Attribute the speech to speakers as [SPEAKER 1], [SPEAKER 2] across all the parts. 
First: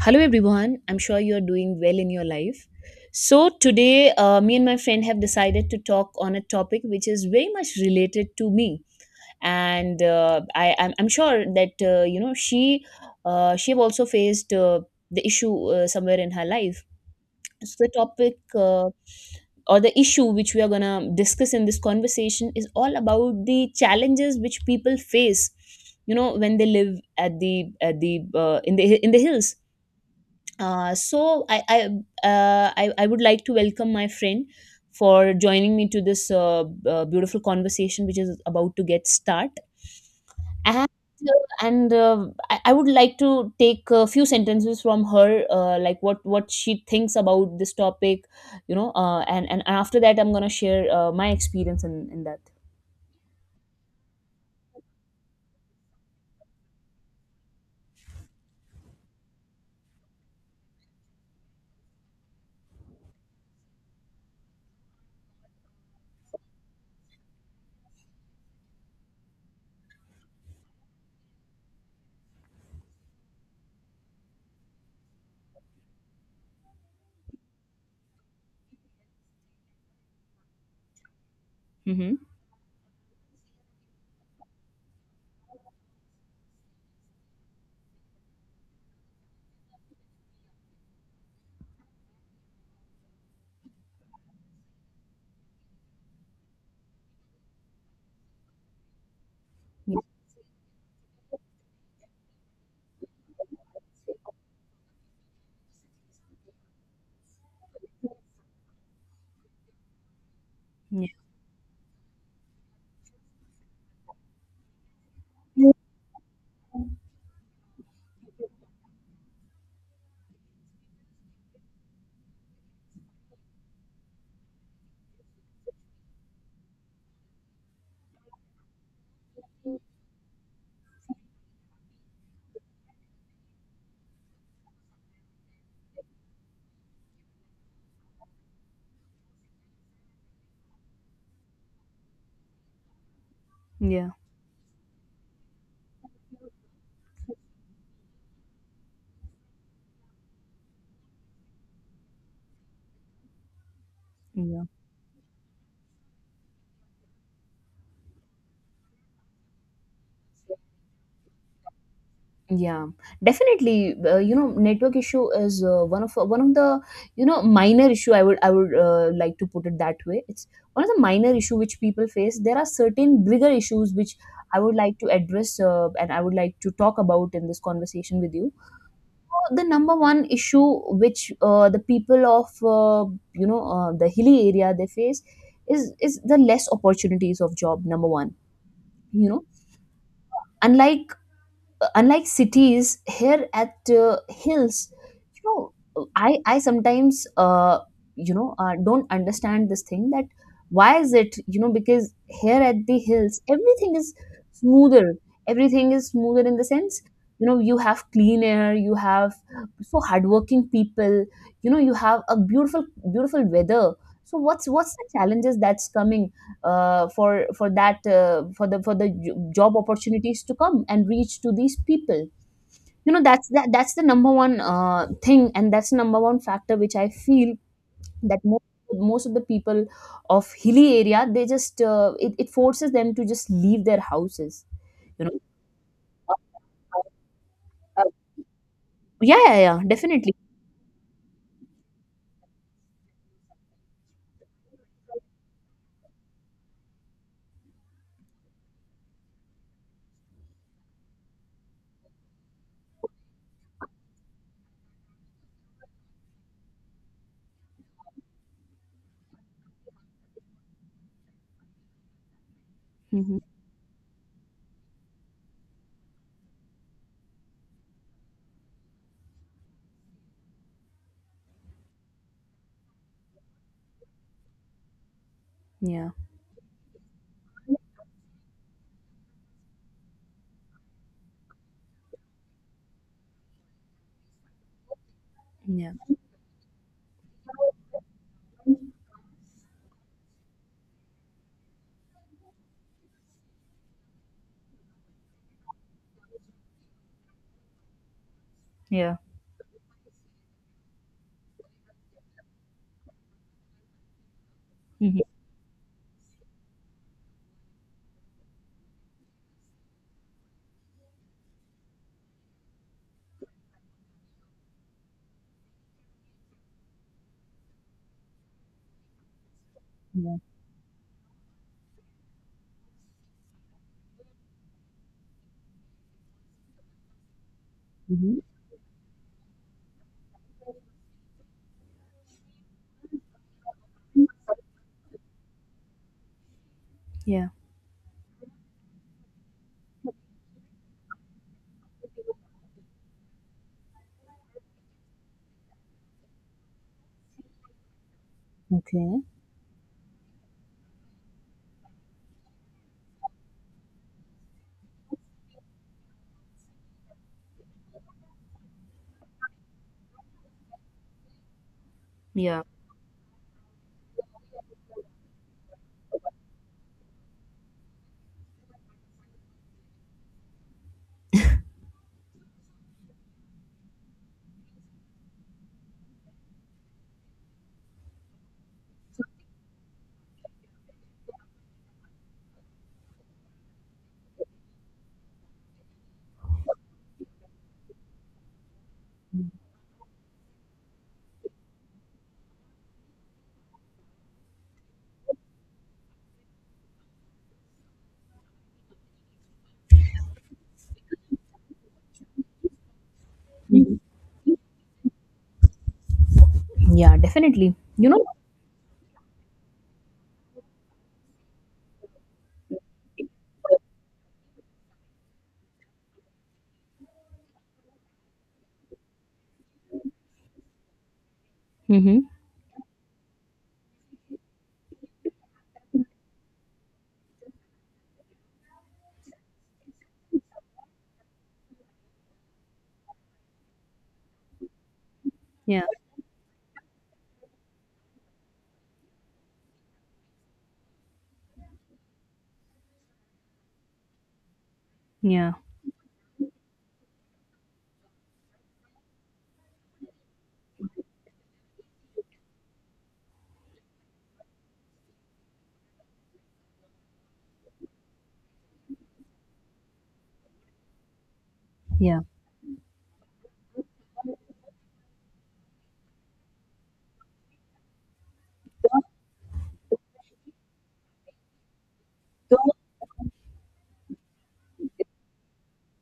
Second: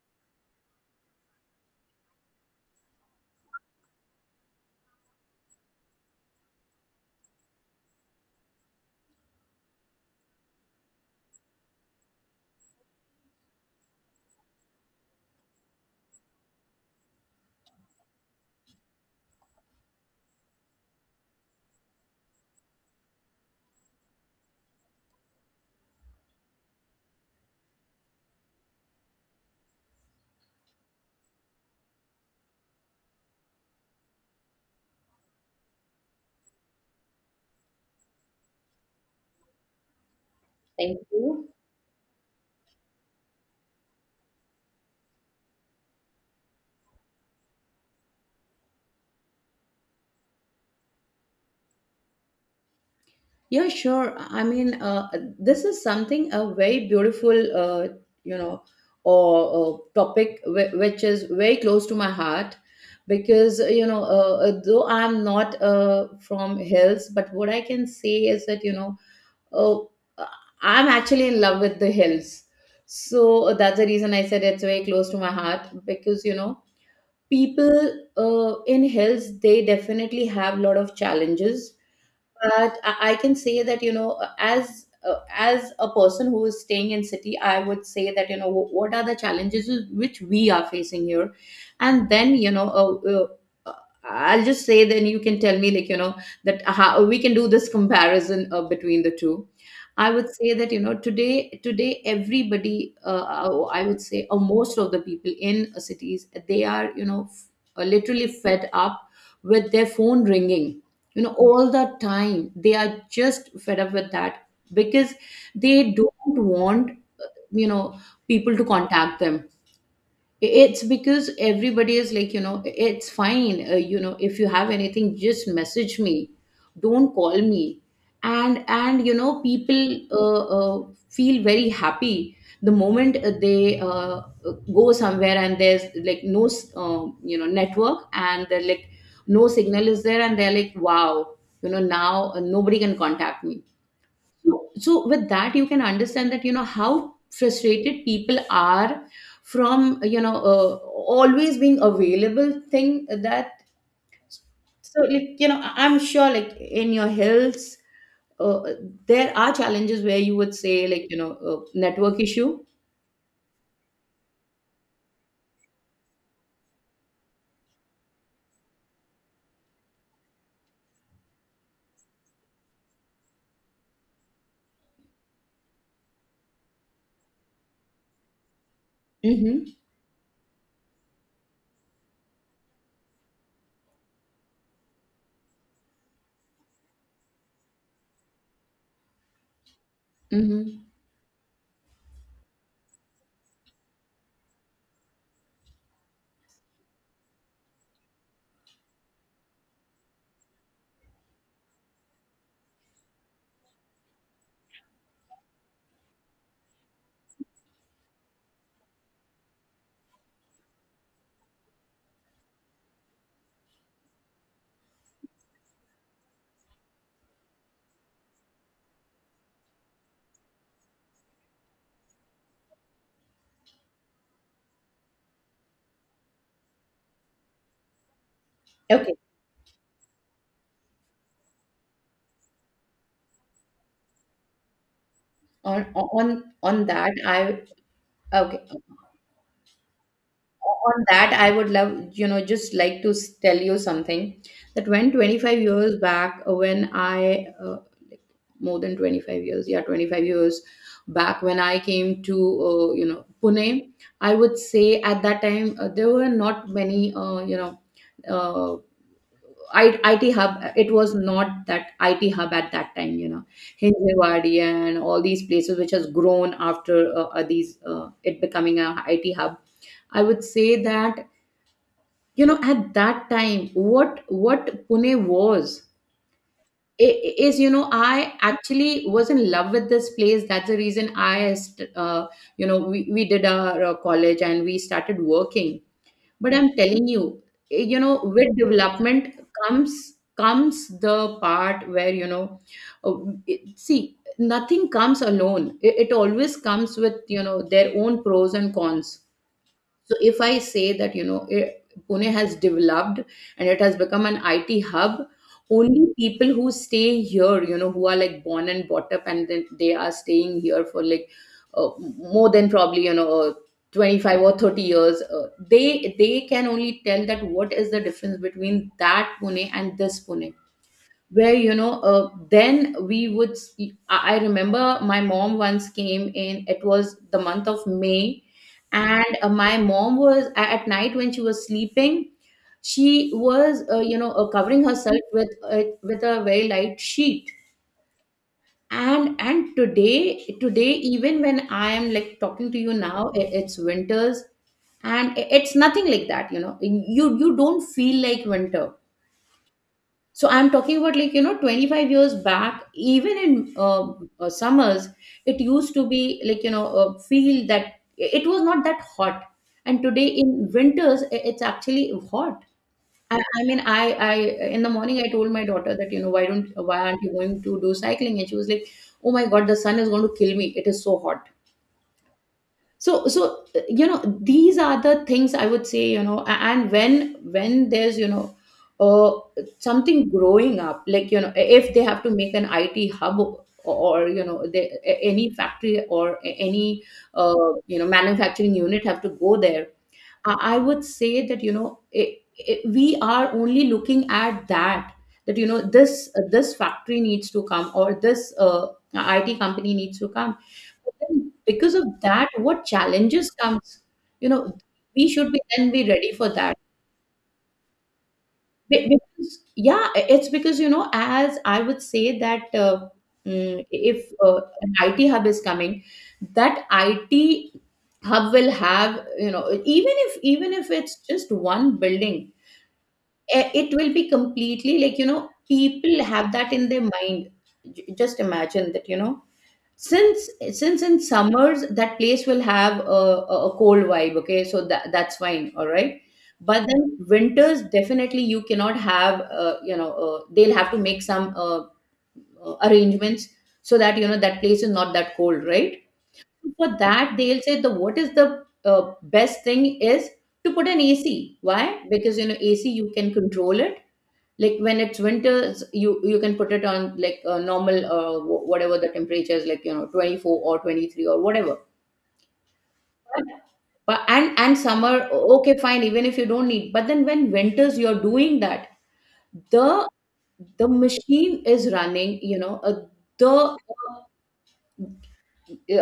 [SPEAKER 1] Hello, everyone. I'm sure you're doing well in your life. So, today, me and my friend have decided to talk on a topic which is very much related to me. And I'm sure that, she have also faced the issue somewhere in her life. So, the topic or the issue which we are going to discuss in this conversation is all about the challenges which people face, you know, when they live at the in the in the hills. Uh, so I I, uh, I I would like to welcome my friend for joining me to this beautiful conversation which is about to get start. And uh,
[SPEAKER 2] Thank you.
[SPEAKER 1] and uh, I, I would like to take a few sentences from her, like what she thinks about this topic, And after that, I'm gonna share my experience in that.
[SPEAKER 2] Yeah, sure. This is something a very beautiful, you know, or topic which is very close to my heart because though I'm not from hills, but what I can say is that you know, uh, I'm actually in love with the hills. So that's the reason I said it's very close to my heart because you know, people in hills they definitely have a lot of challenges,
[SPEAKER 1] Mm-hmm.
[SPEAKER 2] but I can say that you know, as uh, as a person who is staying in city, I would say that you know, what are the challenges which we are facing here, and then you know, uh, I'll just say, then you can tell me like you know, that how we can do this comparison between the two. I would say that you know, today everybody, I would say, or most of the people in cities, they are you know, literally fed up with their phone ringing,
[SPEAKER 1] Yeah.
[SPEAKER 2] you know, all the time. They are just fed up with that because they don't want you know people to contact them. It's because everybody is like, you know, it's fine, you know, if you have anything, just message me, don't call me. And you know, people feel very happy the moment they, go somewhere and there's like no, you know, network, and they're like, no signal is there, and they're like, wow, you know, now nobody can contact me.
[SPEAKER 1] Yeah.
[SPEAKER 2] So, with that, you can understand that, you know, how frustrated people are from, you know, always being available thing that.
[SPEAKER 1] Yeah.
[SPEAKER 2] So like, you know, I'm sure like in your hills, uh, there are challenges where you would say like, you know, network issue.
[SPEAKER 1] Yeah, definitely. Network issue is one of the, you know, minor issue I would like to put it that way. It's one of the minor issue which people face. There are certain bigger issues which I would like to address, and I would like to talk about in this conversation with you. So the
[SPEAKER 2] Mm-hmm.
[SPEAKER 1] number one issue which the people of you know the hilly area they face is the less opportunities of job, number one, you know.
[SPEAKER 2] Mm-hmm.
[SPEAKER 1] unlike Unlike cities, here at hills, you know, I sometimes, don't understand this thing that why is it, you know, because here at the hills everything is smoother. Everything is smoother in the sense, you know, you have clean air, you have so hardworking people, you know, you have a beautiful, beautiful weather. So what's the challenges that's coming, for that for the j- job opportunities to come and reach to these people, you know. That's the number one thing, and that's the number one factor which I feel that
[SPEAKER 2] Okay.
[SPEAKER 1] most of the people of hilly area, they just it forces them to just leave their houses, you know.
[SPEAKER 2] On
[SPEAKER 1] uh,
[SPEAKER 2] on on that, I
[SPEAKER 1] uh,
[SPEAKER 2] okay.
[SPEAKER 1] yeah, yeah, yeah, definitely.
[SPEAKER 2] On that, I would love, you know, just like to tell you something, that when 25 years back, when I more than 25 years, yeah, 25 years back, when I came to you know, Pune, I would say at that time there were not many uh, IT hub, it was not that IT hub at that time, you
[SPEAKER 1] Hmm.
[SPEAKER 2] know, Hinjewadi and all these places which has grown after these it becoming a I T hub. I would say that you know at that time what Pune was
[SPEAKER 1] Yeah,
[SPEAKER 2] is, you know, I actually was in love with this place. That's the reason I you know, we did our college and we started working.
[SPEAKER 1] yeah,
[SPEAKER 2] But I'm telling you, you know, with development comes the part where you know, uh, see, nothing comes alone. It always comes with you know their own pros and cons.
[SPEAKER 1] yeah.
[SPEAKER 2] So if I say that, you know, Pune has developed and it has become an IT hub,
[SPEAKER 1] Hmm.
[SPEAKER 2] only people who stay here, you know, who are like born and brought up and then they are staying here for like uh, more than probably, you know, 25 or 30 years, they can only tell that what is the difference between that Pune and this
[SPEAKER 1] Yeah.
[SPEAKER 2] Pune, where you know then we would I remember my mom once came in, it was the month of
[SPEAKER 1] Hmm.
[SPEAKER 2] May, and my mom was at night, when she was sleeping, she was covering herself with a very light
[SPEAKER 1] Yeah.
[SPEAKER 2] sheet. And today even when I am like talking to you now, it's winters and it's nothing like that, you know, you don't feel like winter.
[SPEAKER 1] Okay.
[SPEAKER 2] So I'm talking about like, you know, 25 years back, even in summers, it used to be like, you know, feel that it was not that hot. And today in winters, it's actually
[SPEAKER 1] Yeah,
[SPEAKER 2] hot. I mean, in the morning, I told my daughter that, you know, why don't, why aren't you going to do cycling? And she was like, oh my God, the sun is going to kill me. It is so hot. So, you know, these are the things, I would say, you know. A and when there's, you know, uh, something growing up, like you know, if they have to make an it hub or, you know, any factory or any you know, manufacturing unit have to go there, I would say that you know, we are only looking at that, that you know this this factory needs to come, or this IT company needs to come. But then because of that, what challenges comes? You know, we should be then be ready for that.
[SPEAKER 1] yeah, definitely, you know.
[SPEAKER 2] Be- because- yeah, it's because you know, as I would say that mm, if an IT hub is coming, that IT hub will have, you know, even if it's just one
[SPEAKER 1] Hmm.
[SPEAKER 2] building, it will be completely like, you know, people have that in their mind. Just imagine that you know, since in summers that place will have a, a cold vibe, okay, so that that's fine,
[SPEAKER 1] Yeah,
[SPEAKER 2] all right. But then winters, definitely you cannot have, they'll have to make some arrangements, so that you know that place is not that
[SPEAKER 1] yeah,
[SPEAKER 2] cold, right. For that, they'll say the what is the best thing is to put an ac. Why? Because you know, ac you can control it. Like when it's winters, you can put it on like a normal whatever the temperature is, like you know, 24 or 23 or whatever.
[SPEAKER 1] yeah.
[SPEAKER 2] But and summer, okay, fine, even if you don't need, but then when winters you're doing that, the machine is running,
[SPEAKER 1] So,
[SPEAKER 2] you know, the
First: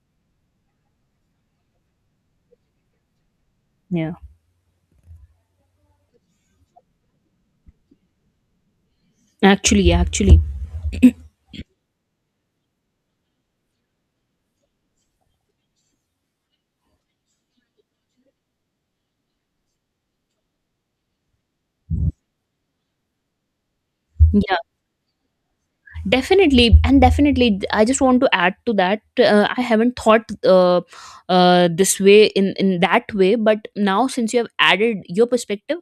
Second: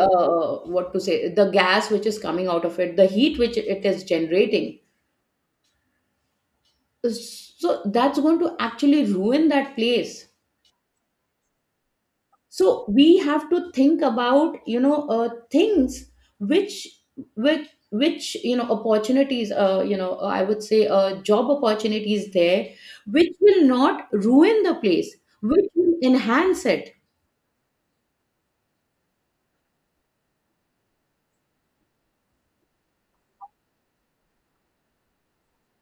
[SPEAKER 2] what to say, the gas which is coming out of it, the heat which it is
[SPEAKER 1] yeah.
[SPEAKER 2] generating, so that's going to actually ruin that
[SPEAKER 1] Actually, yeah,
[SPEAKER 2] place.
[SPEAKER 1] actually.
[SPEAKER 2] So we have to think about, you know, things which which you know, opportunities, I would say, job opportunities there, which will not
[SPEAKER 1] Yeah,
[SPEAKER 2] ruin the place, which will enhance
[SPEAKER 1] definitely.
[SPEAKER 2] it.
[SPEAKER 1] And definitely, I just want to add to that. I haven't thought this way, in that way, but now since you have added your perspective,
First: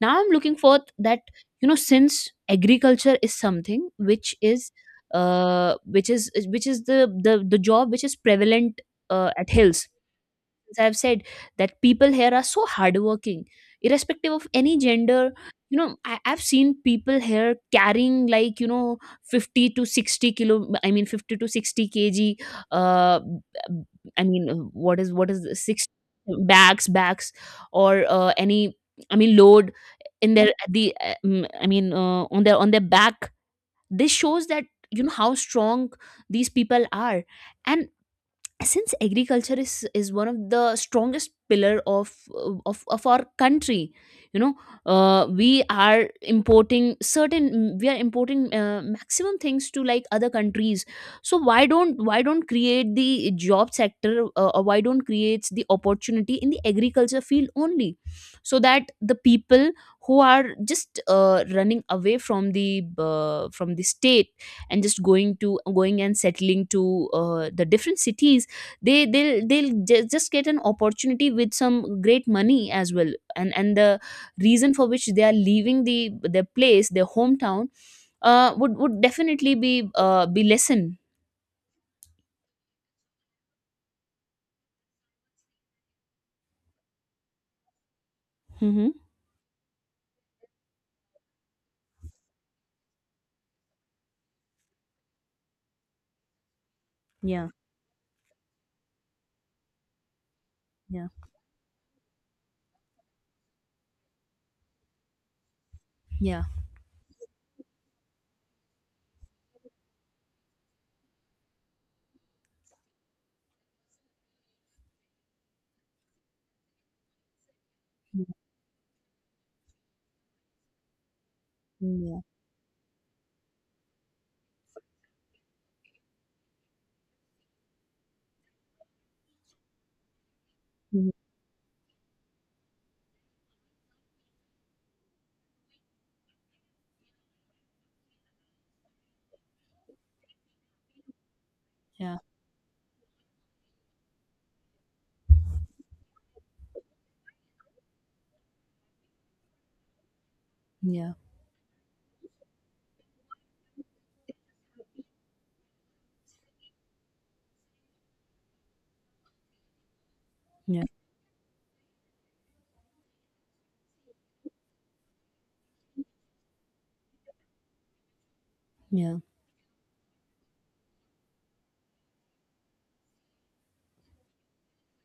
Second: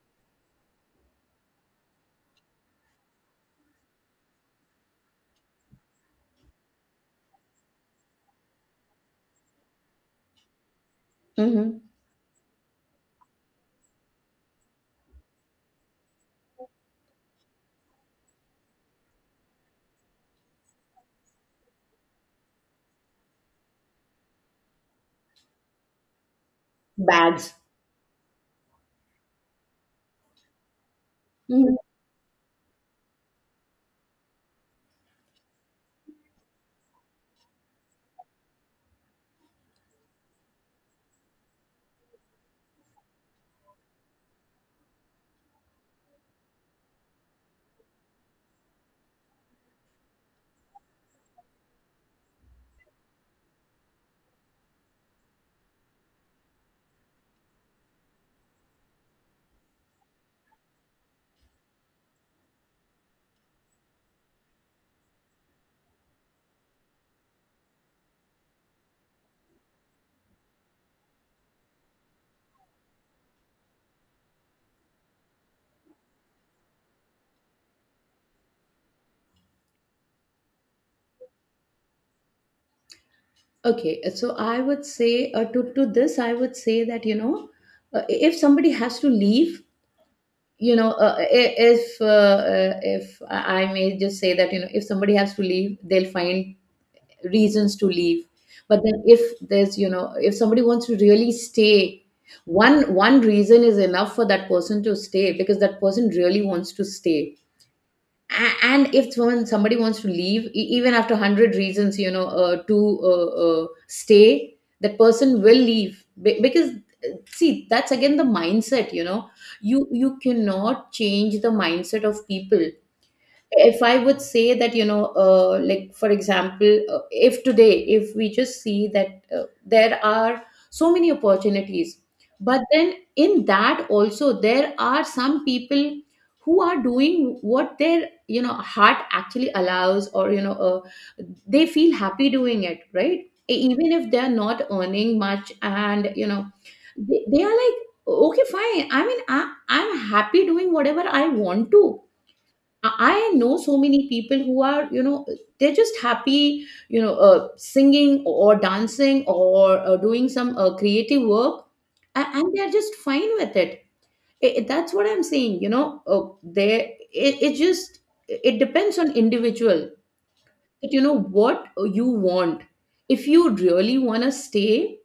[SPEAKER 1] now I'm looking forth that, you know, since agriculture is something which is which is the job which is prevalent at hills. As I've said, that
[SPEAKER 2] Hmm.
[SPEAKER 1] people here are so hardworking, irrespective of any gender. You know, I, I've seen people here carrying, like, you know, 50 to 60 kilo, I mean, 50 to 60 kg, uh, b- I mean, what is this, six bags,
[SPEAKER 2] Bags.
[SPEAKER 1] or any, I mean, load in their, I
[SPEAKER 2] Mhm.
[SPEAKER 1] mean, on their back. This shows that, you know, how strong these people are. And since agriculture is one of the strongest pillar of of our country, you know, we are importing maximum things to like other countries. So why don't create the job sector, or why don't create the opportunity in the agriculture field only, so that the people who are just running away from the, from the state and just going and settling to the different cities, they'll just get an opportunity with some great money as well. And the reason for which they are leaving their place, their hometown, would definitely be lesson.
[SPEAKER 2] Okay, so I would say, to this I would say that you know, if somebody
[SPEAKER 1] Mm-hmm.
[SPEAKER 2] has to leave, you know, if I may just say that you know, if somebody has to leave, they'll find
[SPEAKER 1] Yeah.
[SPEAKER 2] reasons to leave. But then if there's, you know, if somebody wants to
[SPEAKER 1] Yeah.
[SPEAKER 2] really stay, one reason is enough for that person to stay, because that person really
[SPEAKER 1] Yeah.
[SPEAKER 2] wants to stay. A- and if someone somebody wants to leave, even after 100 reasons, you know, to stay, that person will leave. Because see, that's again
[SPEAKER 1] Yeah.
[SPEAKER 2] the mindset, you know, you cannot change the mindset
[SPEAKER 1] Yeah.
[SPEAKER 2] of people. If I would say that you know, like for example, if today if we just see that there are so
[SPEAKER 1] Mhm.
[SPEAKER 2] many opportunities, but then in that also there are some people who are doing what their, you know, heart actually allows, or you know, they feel
[SPEAKER 1] Yeah.
[SPEAKER 2] happy doing it, right? Even if they're not earning much, and you know, they are like, okay, fine, I mean, I'm happy doing whatever
[SPEAKER 1] Yeah.
[SPEAKER 2] I want to. I know so many people who are, you know, they're just happy, you know, singing or dancing, or doing some
[SPEAKER 1] Yeah.
[SPEAKER 2] creative work, and, they're just fine with it. I- that's what I'm saying, you know, it just, it depends on
[SPEAKER 1] Yeah,
[SPEAKER 2] individual, that you know, what you want. If you really want to stay,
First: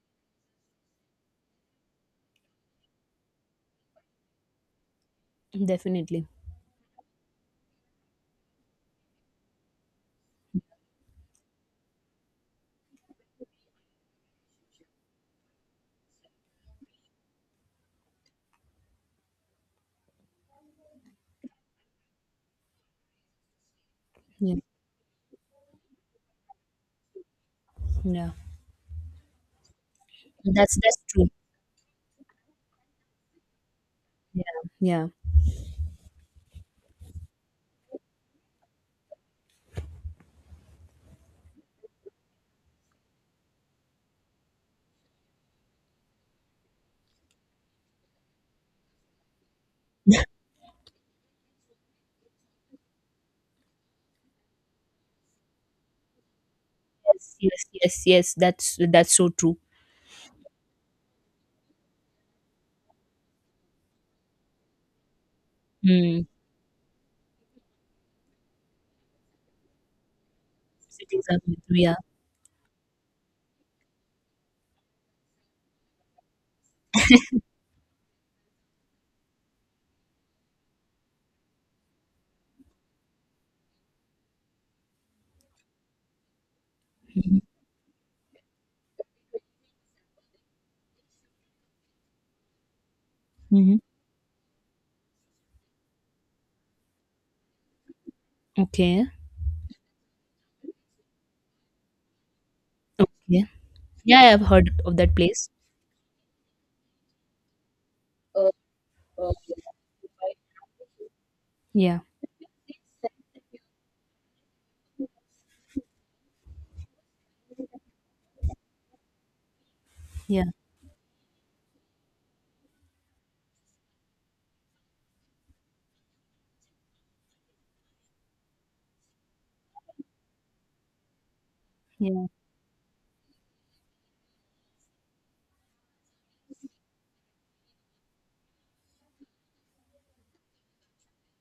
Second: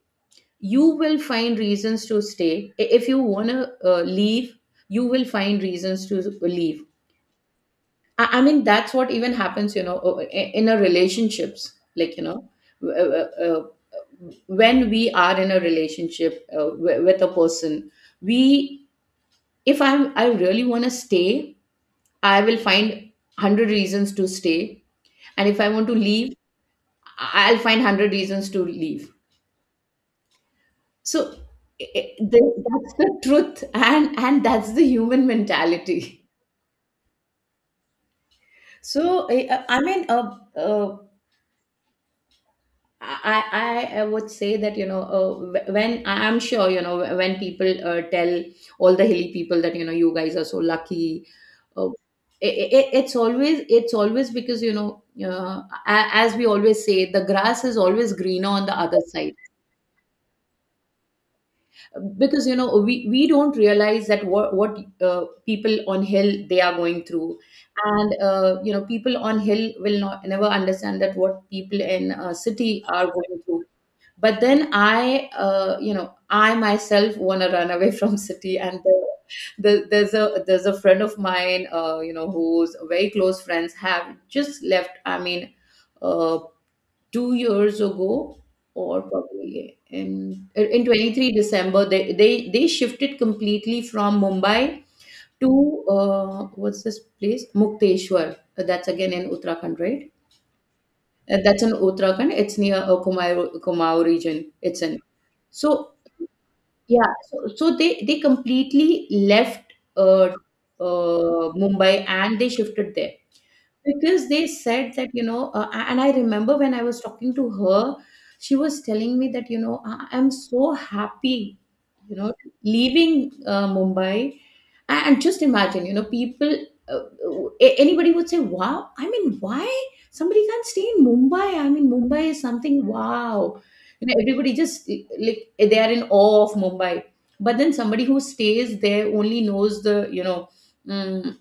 [SPEAKER 2] you will find reasons to stay. If you want to leave, you will find reasons to
[SPEAKER 1] definitely.
[SPEAKER 2] leave. I mean, that's what even happens, you know, in a relationships, like, you know, when we are in a relationship with a person, we, if I really want to stay, I will find 100 reasons to
[SPEAKER 1] Yeah.
[SPEAKER 2] stay. And if I want to leave, I'll find 100
[SPEAKER 1] Yeah,
[SPEAKER 2] reasons to leave.
[SPEAKER 1] that's
[SPEAKER 2] So
[SPEAKER 1] true.
[SPEAKER 2] I- th- that's the truth. And,
[SPEAKER 1] Yeah.
[SPEAKER 2] that's the
[SPEAKER 1] Yeah.
[SPEAKER 2] human mentality. So I mean, I, I would say that you know, when I'm sure you know, when people tell all the hilly people that you know, you guys are so lucky, uh, it's always, because you know, as we always say, the
[SPEAKER 1] Yes, yes,
[SPEAKER 2] grass is
[SPEAKER 1] yes,
[SPEAKER 2] always
[SPEAKER 1] yes,
[SPEAKER 2] greener
[SPEAKER 1] that's
[SPEAKER 2] on the other
[SPEAKER 1] that's so
[SPEAKER 2] side,
[SPEAKER 1] true.
[SPEAKER 2] because you know, we don't realize that what people on
[SPEAKER 1] Mm.
[SPEAKER 2] hill they are going through. And you know, people on hill will not never understand that
[SPEAKER 1] Cities are,
[SPEAKER 2] what people
[SPEAKER 1] yeah.
[SPEAKER 2] in city are going through. But then I you know, I myself want to run away from city. And the, there's a friend of mine, you know, whose very close friends have just left, I mean, uh, two
[SPEAKER 1] Mm-hmm.
[SPEAKER 2] years ago, or probably in 23 december they they shifted
[SPEAKER 1] Mm-hmm.
[SPEAKER 2] completely from Mumbai to what's this place, Mukteshwar. That's
[SPEAKER 1] Okay.
[SPEAKER 2] again in Uttarakhand, right? That's in Uttarakhand, it's near
[SPEAKER 1] Yeah.
[SPEAKER 2] Kumaon, Kumaur
[SPEAKER 1] Yeah, I have
[SPEAKER 2] region,
[SPEAKER 1] heard
[SPEAKER 2] it's
[SPEAKER 1] of
[SPEAKER 2] in.
[SPEAKER 1] that place.
[SPEAKER 2] So yeah, so they completely left
[SPEAKER 1] Yeah,
[SPEAKER 2] Mumbai, and they shifted there because they said that you know, and I remember when I was talking to her, she was telling me that you know, I'm
[SPEAKER 1] yeah,
[SPEAKER 2] so happy, you know, leaving Mumbai. And just imagine, you know, people, uh, anybody would say, wow, I mean, why? Somebody can't stay in Mumbai, I mean, Mumbai
[SPEAKER 1] yeah,
[SPEAKER 2] is something, wow, you know, everybody just, they are in awe of Mumbai. But then somebody who stays there only knows the, you know, mm,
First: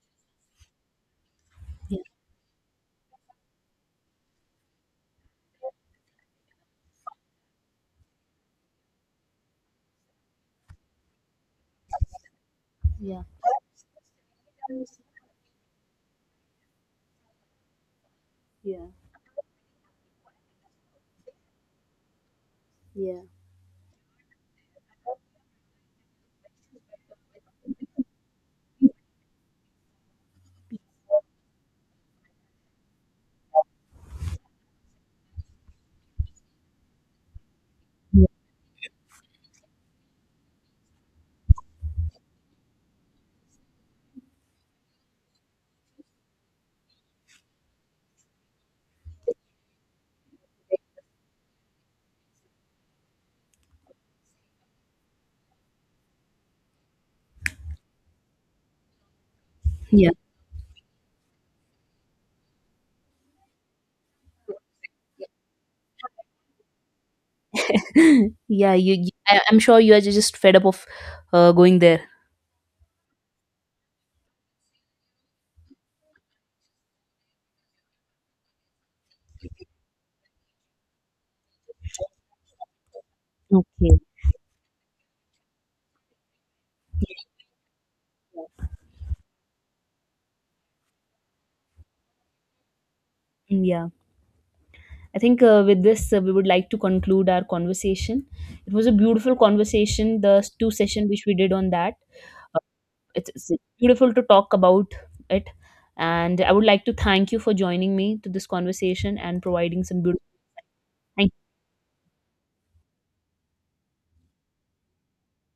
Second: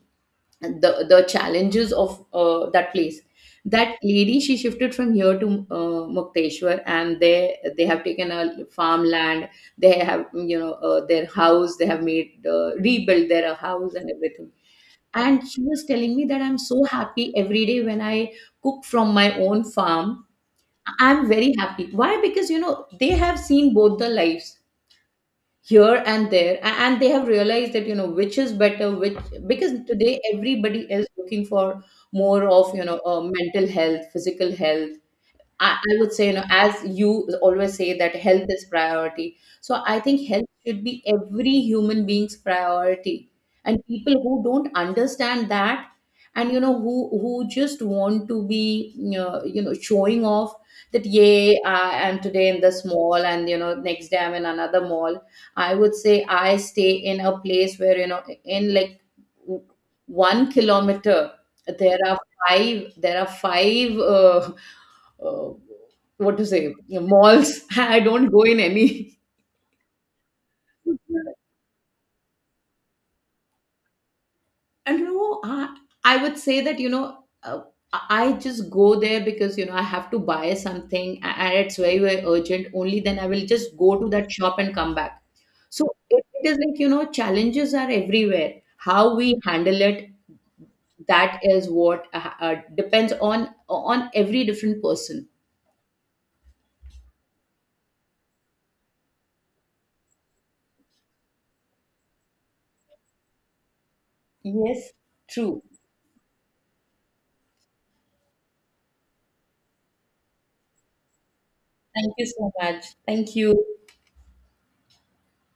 [SPEAKER 2] the challenges
[SPEAKER 1] yeah,
[SPEAKER 2] of that place. That lady, she shifted from here to Mukteshwar, and they have taken a farmland, they have, you know, their house they have made,
[SPEAKER 1] yeah,
[SPEAKER 2] rebuilt their house and everything. And she was telling me that, I'm so happy every day when I cook
[SPEAKER 1] yeah,
[SPEAKER 2] from my own farm. I'm very happy, why? Because you know, they
[SPEAKER 1] yeah,
[SPEAKER 2] have seen both the lives here and there. A- and they have realized that you know which is better, which, because today everybody is looking for more of, you know, mental health, physical health. I would say, you know, as you always say, that
[SPEAKER 1] yeah,
[SPEAKER 2] health is priority. So I think health should be every human being's priority. And people who don't understand that, and you know, who just want to be, you know, showing off, that yay, I am today in this mall, and you know, next day I'm in another mall. I would say I stay in a place where, you know, in like w-
[SPEAKER 1] yeah.
[SPEAKER 2] 1 kilometer there are five uh, what to say, you know, malls I don't go in
[SPEAKER 1] Yeah.
[SPEAKER 2] any.
[SPEAKER 1] I'm sure you are just fed up of going there.
[SPEAKER 2] And you know, I would say that you know, uh, I just go there because you know, I have to buy something, and it's very very urgent, only then I will just go
[SPEAKER 1] Okay?
[SPEAKER 2] to that shop and come back. So it is like you know, challenges are everywhere, how we handle it, that is what, depends on
[SPEAKER 1] Mm. Yeah,
[SPEAKER 2] on every different
[SPEAKER 1] I
[SPEAKER 2] person.
[SPEAKER 1] think with this we would like to conclude our conversation. It was a beautiful conversation. The two session which we did on that. It's beautiful to talk about
[SPEAKER 2] Yes.
[SPEAKER 1] it,
[SPEAKER 2] True.
[SPEAKER 1] and I would like to thank you for joining me to this conversation and providing some beautiful.
[SPEAKER 2] Thank you so much, thank you.